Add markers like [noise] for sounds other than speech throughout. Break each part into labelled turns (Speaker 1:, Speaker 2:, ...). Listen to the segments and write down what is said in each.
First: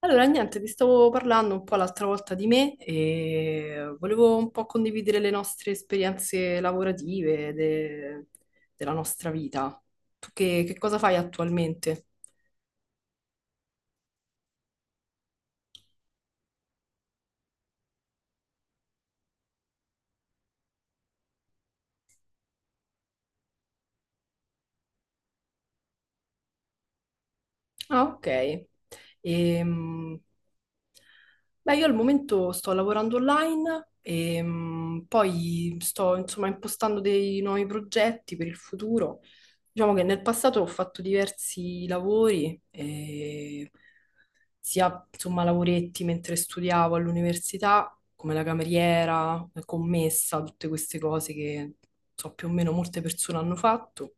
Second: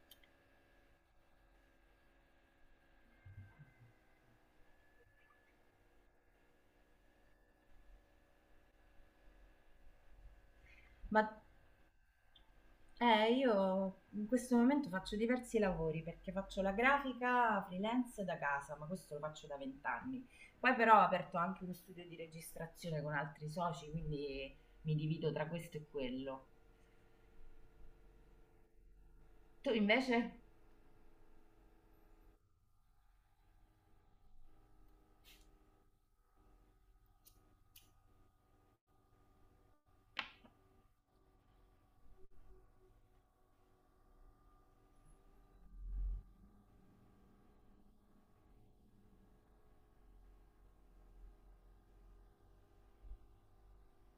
Speaker 1: Allora, niente, vi stavo parlando un po' l'altra volta di me e volevo un po' condividere le nostre esperienze lavorative della nostra vita. Tu che cosa fai
Speaker 2: Ma
Speaker 1: attualmente?
Speaker 2: io in questo momento faccio diversi lavori perché faccio la grafica freelance da casa, ma questo lo faccio da vent'anni. Poi però ho aperto anche uno studio di registrazione con altri soci, quindi mi divido tra questo e quello.
Speaker 1: Ah, ok.
Speaker 2: Tu
Speaker 1: Ehm,
Speaker 2: invece?
Speaker 1: beh, io al momento sto lavorando online e poi sto insomma impostando dei nuovi progetti per il futuro. Diciamo che nel passato ho fatto diversi lavori, sia insomma lavoretti mentre studiavo all'università, come la cameriera, la commessa, tutte queste cose che so più o meno molte persone hanno fatto.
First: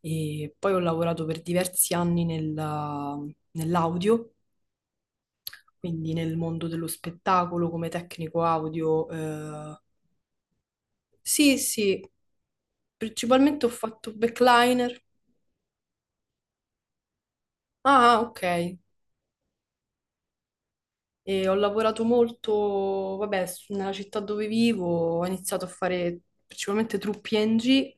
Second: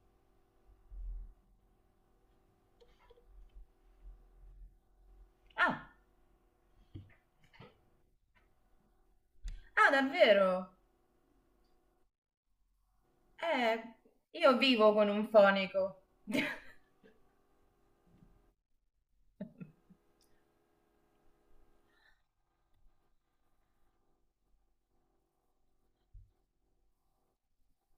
Speaker 1: E poi ho lavorato per diversi anni nell'audio,
Speaker 2: Ah,
Speaker 1: quindi nel mondo dello spettacolo come tecnico audio.
Speaker 2: ah, davvero?
Speaker 1: Sì, sì, principalmente ho
Speaker 2: Eh,
Speaker 1: fatto
Speaker 2: io vivo
Speaker 1: backliner.
Speaker 2: con un fonico. [laughs]
Speaker 1: Ah, ah, ok. E ho lavorato molto, vabbè, nella città dove vivo, ho iniziato a fare principalmente truppi NG,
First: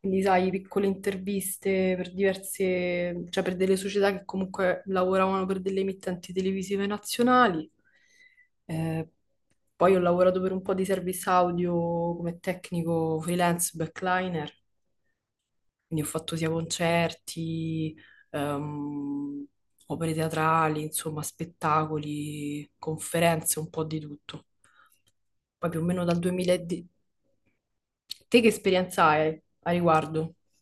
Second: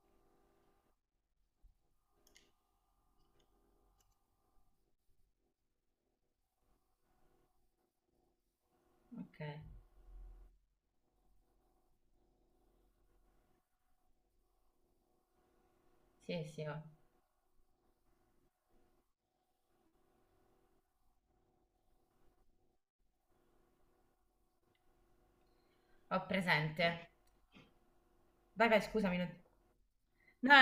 Speaker 1: quindi sai, piccole interviste per diverse, cioè per delle società che comunque lavoravano per delle emittenti televisive nazionali. Eh,
Speaker 2: Ok,
Speaker 1: poi ho lavorato per un po' di service audio come tecnico freelance backliner. Quindi ho fatto
Speaker 2: sì,
Speaker 1: sia
Speaker 2: sì, ho,
Speaker 1: concerti, ehm, opere teatrali, insomma, spettacoli, conferenze, un po' di tutto. Poi più o meno dal
Speaker 2: ho presente.
Speaker 1: 2010. Te che
Speaker 2: Vai, vai,
Speaker 1: esperienza
Speaker 2: scusami.
Speaker 1: hai a riguardo?
Speaker 2: No,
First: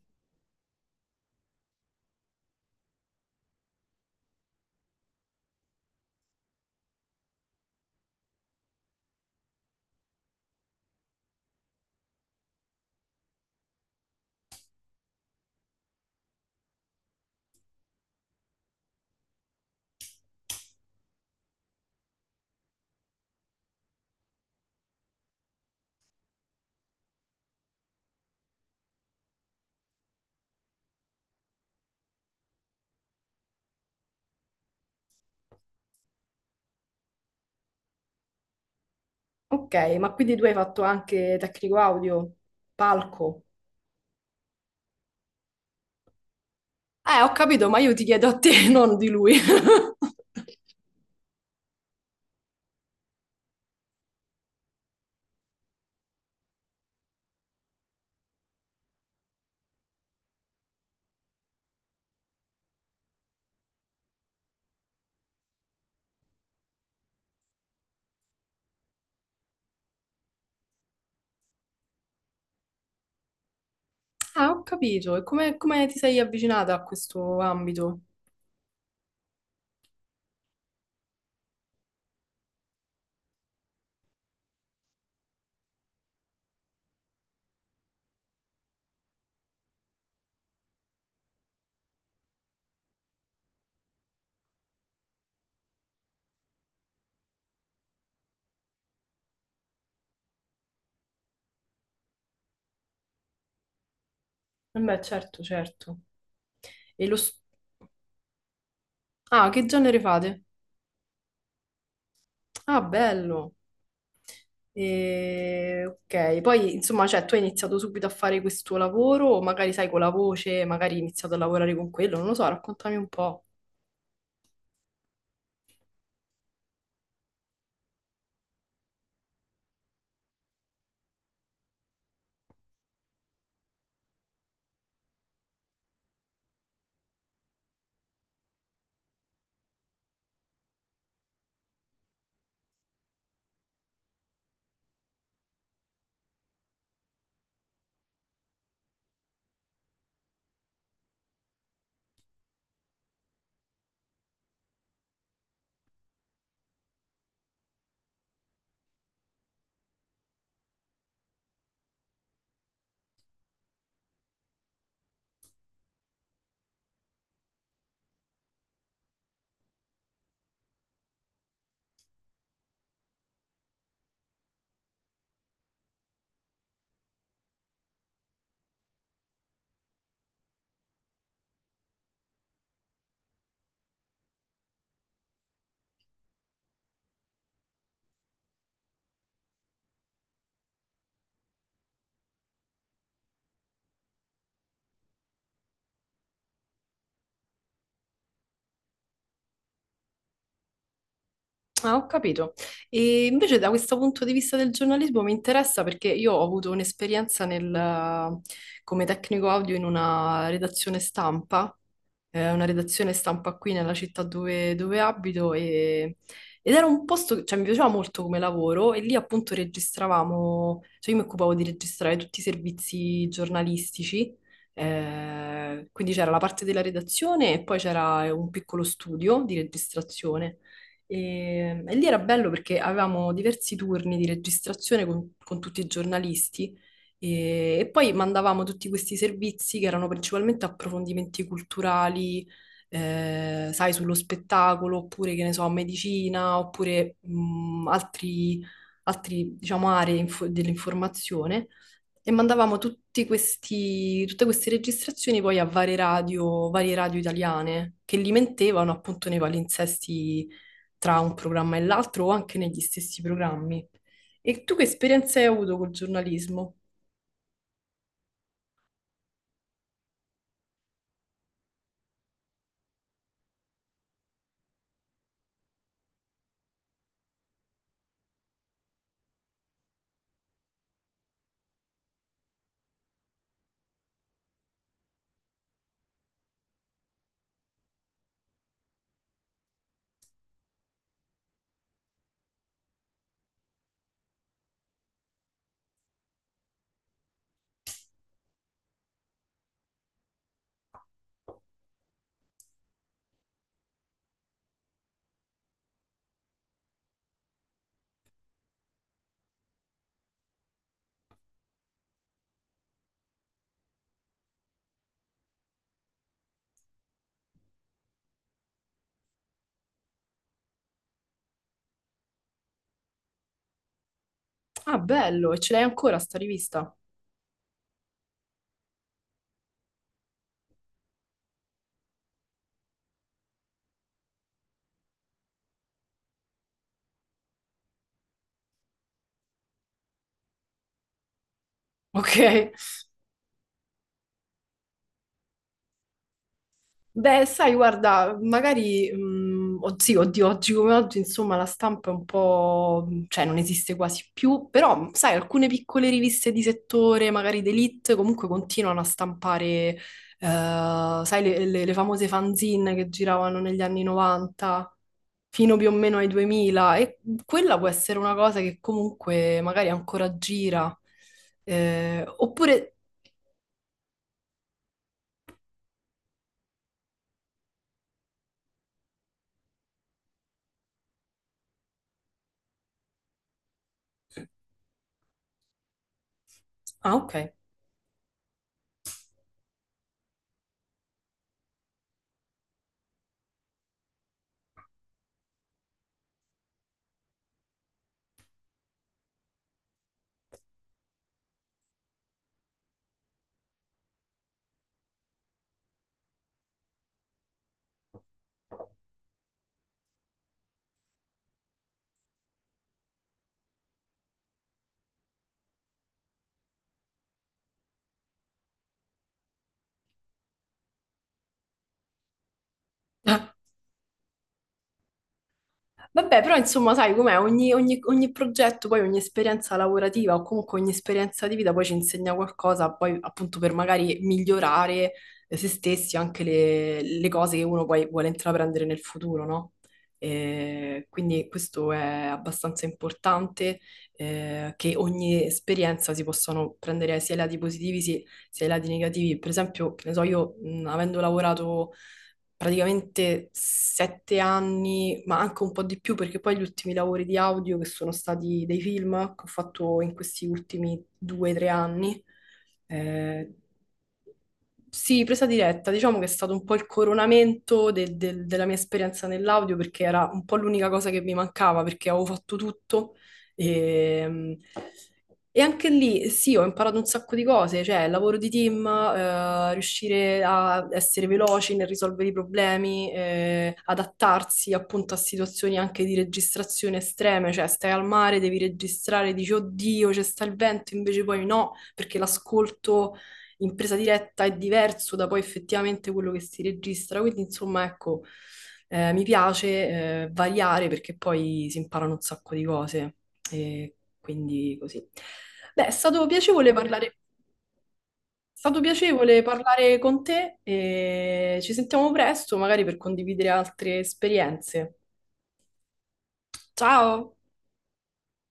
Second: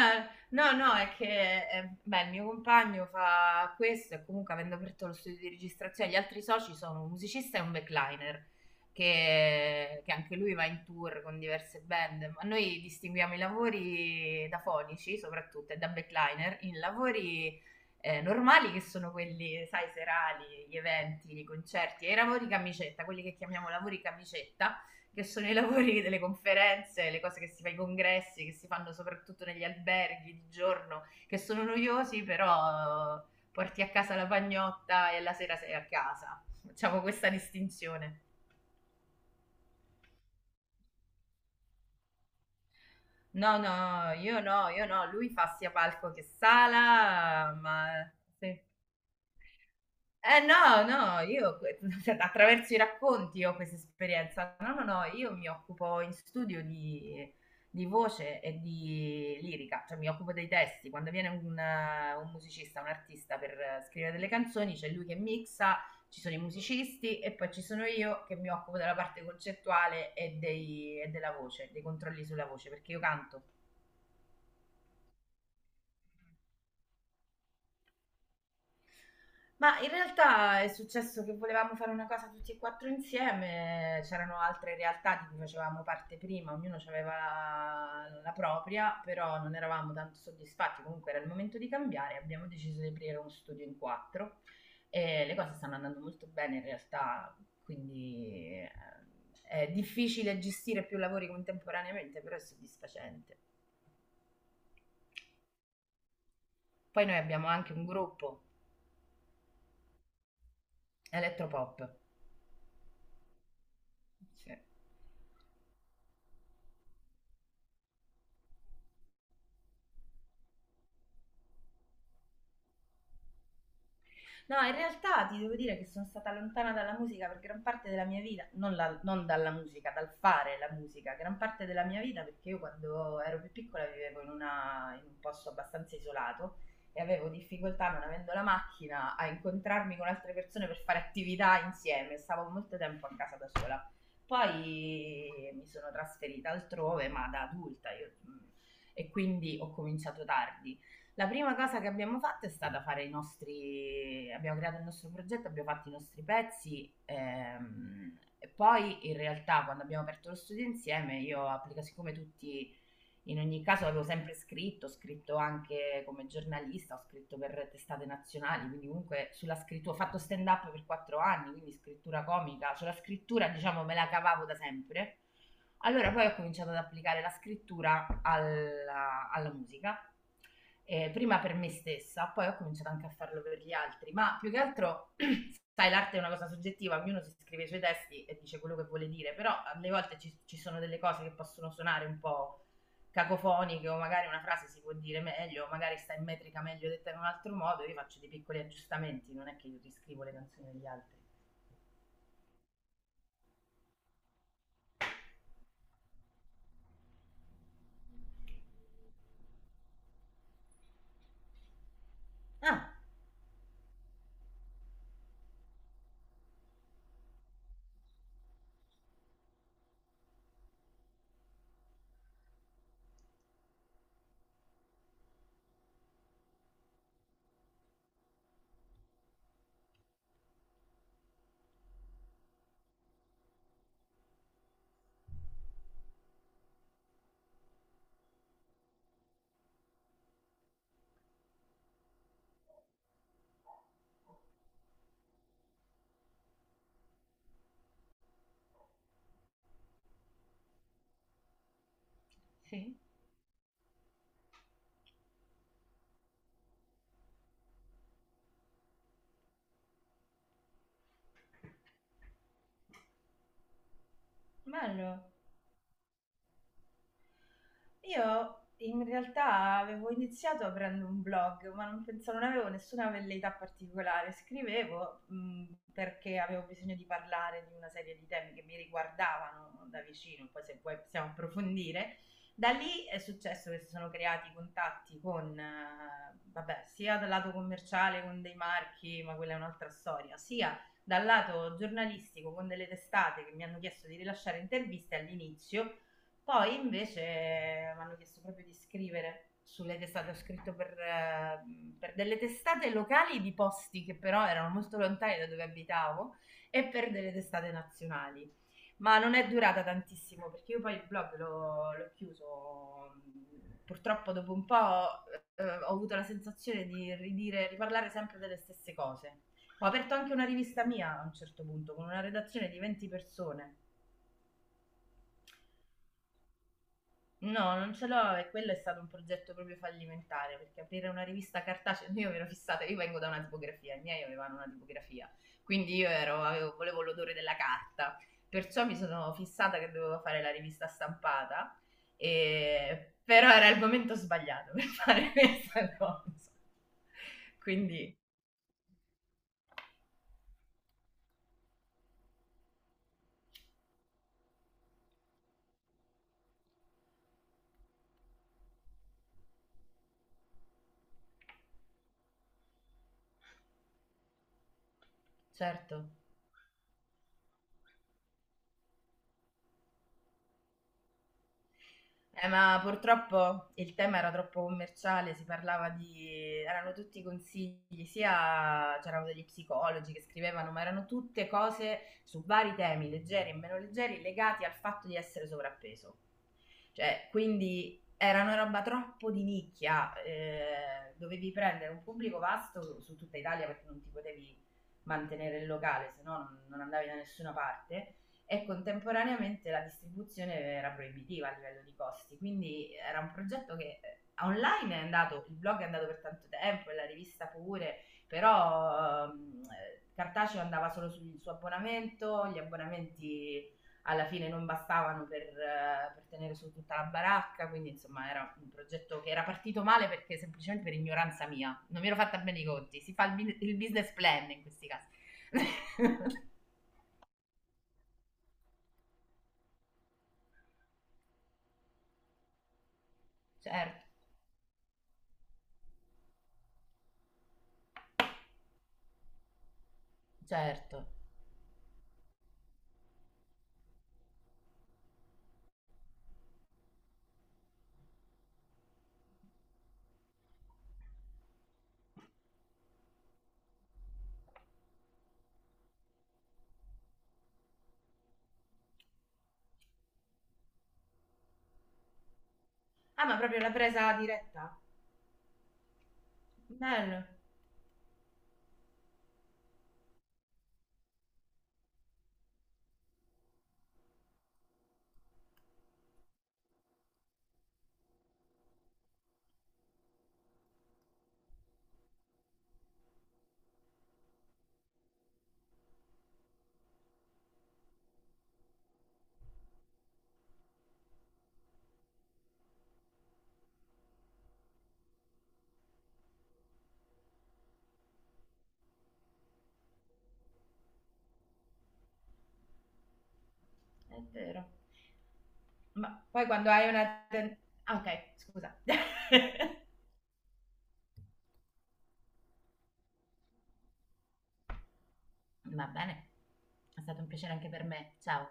Speaker 2: no, no, è che beh, il mio compagno fa questo e comunque avendo aperto lo studio di registrazione, gli altri soci sono un musicista e un backliner, che anche lui va in tour con diverse band, ma noi distinguiamo i lavori da fonici soprattutto e da backliner in lavori normali che sono quelli, sai, serali, gli eventi, i concerti e i lavori camicetta, quelli che chiamiamo lavori camicetta che sono i lavori [laughs] delle conferenze, le cose che si fa ai congressi, che si fanno soprattutto negli alberghi di giorno, che sono noiosi, però porti a casa la pagnotta e la sera sei a casa. Facciamo questa distinzione.
Speaker 1: Ok, ma quindi tu hai fatto anche tecnico audio, palco?
Speaker 2: No, no, io no, lui fa sia palco che
Speaker 1: Ho
Speaker 2: sala,
Speaker 1: capito, ma
Speaker 2: ma
Speaker 1: io ti chiedo a
Speaker 2: sì.
Speaker 1: te, [laughs] non di lui. [laughs]
Speaker 2: Eh no, no, io que [laughs] attraverso i racconti ho questa esperienza. No, no, no, io mi occupo in studio di voce e di lirica, cioè mi occupo dei testi. Quando viene un musicista, un artista per scrivere delle canzoni, c'è lui che mixa, ci sono i musicisti e poi ci sono io che mi occupo della parte concettuale e dei e della voce, dei controlli sulla voce, perché io canto.
Speaker 1: Ah, ho capito. E come, come ti sei avvicinata a questo ambito?
Speaker 2: Ma in realtà è successo che volevamo fare una cosa tutti e 4 insieme, c'erano altre realtà di cui facevamo parte prima, ognuno aveva la propria, però non eravamo tanto soddisfatti, comunque era il momento di cambiare, abbiamo deciso di aprire uno studio in quattro e le cose stanno andando molto bene in realtà, quindi eh, è difficile gestire più lavori contemporaneamente, però è soddisfacente.
Speaker 1: Beh, certo, certo.
Speaker 2: Poi
Speaker 1: E lo...
Speaker 2: noi
Speaker 1: s-
Speaker 2: abbiamo anche un gruppo,
Speaker 1: Ah, che genere fate?
Speaker 2: Elettropop.
Speaker 1: Ah, bello.
Speaker 2: Sì.
Speaker 1: E, ok, poi insomma, cioè, tu hai iniziato subito a fare questo lavoro, o magari sai con la voce, magari hai iniziato a lavorare con quello, non lo so, raccontami un po'.
Speaker 2: No, in realtà ti devo dire che sono stata lontana dalla musica per gran parte della mia vita, non dalla musica, dal fare la musica, gran parte della mia vita perché io quando ero più piccola vivevo in un posto abbastanza isolato e avevo difficoltà, non avendo la macchina, a incontrarmi con altre persone per fare attività insieme, stavo molto tempo a casa da sola. Poi mi sono trasferita altrove, ma da adulta, e quindi ho cominciato tardi. La prima cosa che abbiamo fatto è stata fare i nostri, abbiamo creato il nostro progetto, abbiamo fatto i nostri pezzi e poi in realtà quando abbiamo aperto lo studio insieme io ho applicato, siccome tutti in ogni caso avevo sempre scritto, ho scritto anche come giornalista, ho scritto per testate nazionali, quindi comunque sulla scrittura, ho fatto stand up per quattro anni, quindi scrittura comica, sulla scrittura diciamo me la cavavo da sempre. Allora poi ho cominciato ad applicare la scrittura alla musica prima per me stessa, poi ho cominciato anche a farlo per gli altri, ma più che altro, sai, l'arte è una cosa soggettiva, ognuno si scrive i suoi testi e dice quello che vuole dire, però alle volte ci sono delle cose che possono suonare un po' cacofoniche o magari una frase si può dire meglio, o magari sta in metrica meglio detta in un altro modo, io faccio dei piccoli aggiustamenti, non è che io riscrivo le canzoni degli altri.
Speaker 1: Ah, ho capito. E invece da questo punto di vista del giornalismo mi interessa perché io ho avuto un'esperienza nel, come tecnico audio in una
Speaker 2: Ah,
Speaker 1: redazione stampa qui nella città dove, dove ed era un posto, cioè mi piaceva molto come lavoro e lì appunto registravamo, cioè io mi occupavo di registrare tutti i servizi giornalistici, quindi c'era la parte della redazione e poi c'era un piccolo studio di registrazione. E lì era bello perché avevamo diversi turni di registrazione con tutti i giornalisti e poi mandavamo tutti questi servizi che erano principalmente approfondimenti culturali, sai, sullo spettacolo, oppure che ne so, medicina, oppure altri, altri, diciamo, dell'informazione. E mandavamo
Speaker 2: sì.
Speaker 1: tutti questi, tutte queste registrazioni poi a varie radio italiane che li mentevano appunto nei palinsesti tra un programma e l'altro o anche negli stessi programmi. E tu che
Speaker 2: Bello.
Speaker 1: esperienze hai avuto col giornalismo?
Speaker 2: Io in realtà avevo iniziato aprendo un blog, ma non pensavo, non avevo nessuna velleità particolare. Scrivevo, perché avevo bisogno di parlare di una serie di temi che mi riguardavano da vicino, poi se vuoi possiamo approfondire. Da lì è successo che si sono creati contatti con, vabbè, sia dal lato commerciale con dei marchi, ma quella è un'altra storia, sia dal lato giornalistico con delle testate che mi hanno chiesto di rilasciare interviste all'inizio, poi invece mi hanno chiesto proprio di scrivere sulle testate, ho scritto per delle testate locali di posti che però erano molto lontani da dove abitavo e per delle testate nazionali. Ma non è durata tantissimo perché io poi il blog l'ho chiuso. Purtroppo dopo un po' ho avuto la sensazione di ridire, riparlare sempre delle stesse cose. Ho aperto anche una rivista mia a un certo punto con una redazione di 20 persone.
Speaker 1: Ah, bello, e ce l'hai ancora sta rivista?
Speaker 2: No, non ce l'ho e quello è stato un progetto proprio fallimentare perché aprire una rivista cartacea, [laughs] io mi ero fissata, io vengo da una tipografia, i miei avevano una tipografia, quindi volevo l'odore della carta, perciò mi sono fissata che dovevo fare la rivista stampata,
Speaker 1: Ok.
Speaker 2: però era il momento sbagliato per [laughs] fare questa cosa.
Speaker 1: Beh, sai,
Speaker 2: Quindi,
Speaker 1: guarda, magari, sì, oddio, oggi come oggi, insomma, la stampa è un po', cioè, non esiste quasi più, però, sai, alcune piccole riviste di settore, magari d'elite, comunque continuano a stampare, eh, sai, le famose fanzine che giravano negli anni 90, fino più o
Speaker 2: certo.
Speaker 1: meno ai 2000, e quella può essere una cosa che comunque magari ancora gira.
Speaker 2: Ma
Speaker 1: Oppure...
Speaker 2: purtroppo il tema era troppo commerciale, si parlava di... erano tutti consigli, sia c'erano degli psicologi che scrivevano, ma erano tutte cose su vari temi, leggeri e meno leggeri, legati al fatto di essere sovrappeso.
Speaker 1: Ah,
Speaker 2: Cioè,
Speaker 1: ok.
Speaker 2: quindi era una roba troppo di nicchia, dovevi prendere un pubblico vasto su tutta Italia perché non ti potevi mantenere il locale, se no non andavi da nessuna parte e contemporaneamente la distribuzione era proibitiva a livello di costi, quindi era un progetto che online è andato, il blog è andato per tanto tempo e la rivista pure, però cartaceo andava solo sul suo abbonamento, gli abbonamenti alla fine non bastavano per tenere su tutta la baracca, quindi insomma era un progetto che era partito male perché semplicemente per ignoranza mia, non mi ero fatta bene i conti, si fa
Speaker 1: Ah,
Speaker 2: il business plan in questi casi. [laughs]
Speaker 1: vabbè, però insomma, sai com'è, ogni progetto, poi ogni esperienza lavorativa o comunque ogni esperienza di vita poi ci insegna qualcosa, poi appunto per
Speaker 2: Certo,
Speaker 1: magari migliorare, se stessi anche le cose che uno poi vuole intraprendere nel futuro, no? Eh,
Speaker 2: certo.
Speaker 1: quindi questo è abbastanza importante, che ogni esperienza si possano prendere sia i lati positivi, sia i lati negativi. Per esempio, che ne so, io, avendo lavorato praticamente sette anni, ma anche un po' di più, perché poi gli ultimi lavori di audio che sono stati dei film che ho fatto in questi ultimi due o tre anni.
Speaker 2: Ah, ma
Speaker 1: eh,
Speaker 2: proprio la presa diretta?
Speaker 1: sì, presa diretta, diciamo che è stato un po' il
Speaker 2: Bello,
Speaker 1: coronamento della mia esperienza nell'audio perché era un po' l'unica cosa che mi mancava perché avevo fatto tutto e, e anche lì sì, ho imparato un sacco di cose, cioè il lavoro di team, riuscire a essere veloci nel risolvere i problemi, adattarsi appunto a situazioni anche di registrazione estreme, cioè stai al mare, devi registrare, dici oddio, c'è sta il vento, invece poi no, perché l'ascolto in presa diretta è diverso da poi effettivamente quello che si registra. Quindi, insomma, ecco, mi piace variare perché poi si imparano un sacco di cose. E
Speaker 2: è vero.
Speaker 1: quindi così. Beh, è stato
Speaker 2: Ma poi quando
Speaker 1: piacevole
Speaker 2: hai
Speaker 1: parlare, è
Speaker 2: una... Ah, ok, scusa.
Speaker 1: stato piacevole
Speaker 2: [laughs]
Speaker 1: parlare con te e ci sentiamo presto, magari per condividere altre esperienze.
Speaker 2: Va bene, è stato un
Speaker 1: Ciao!
Speaker 2: piacere anche per me, ciao.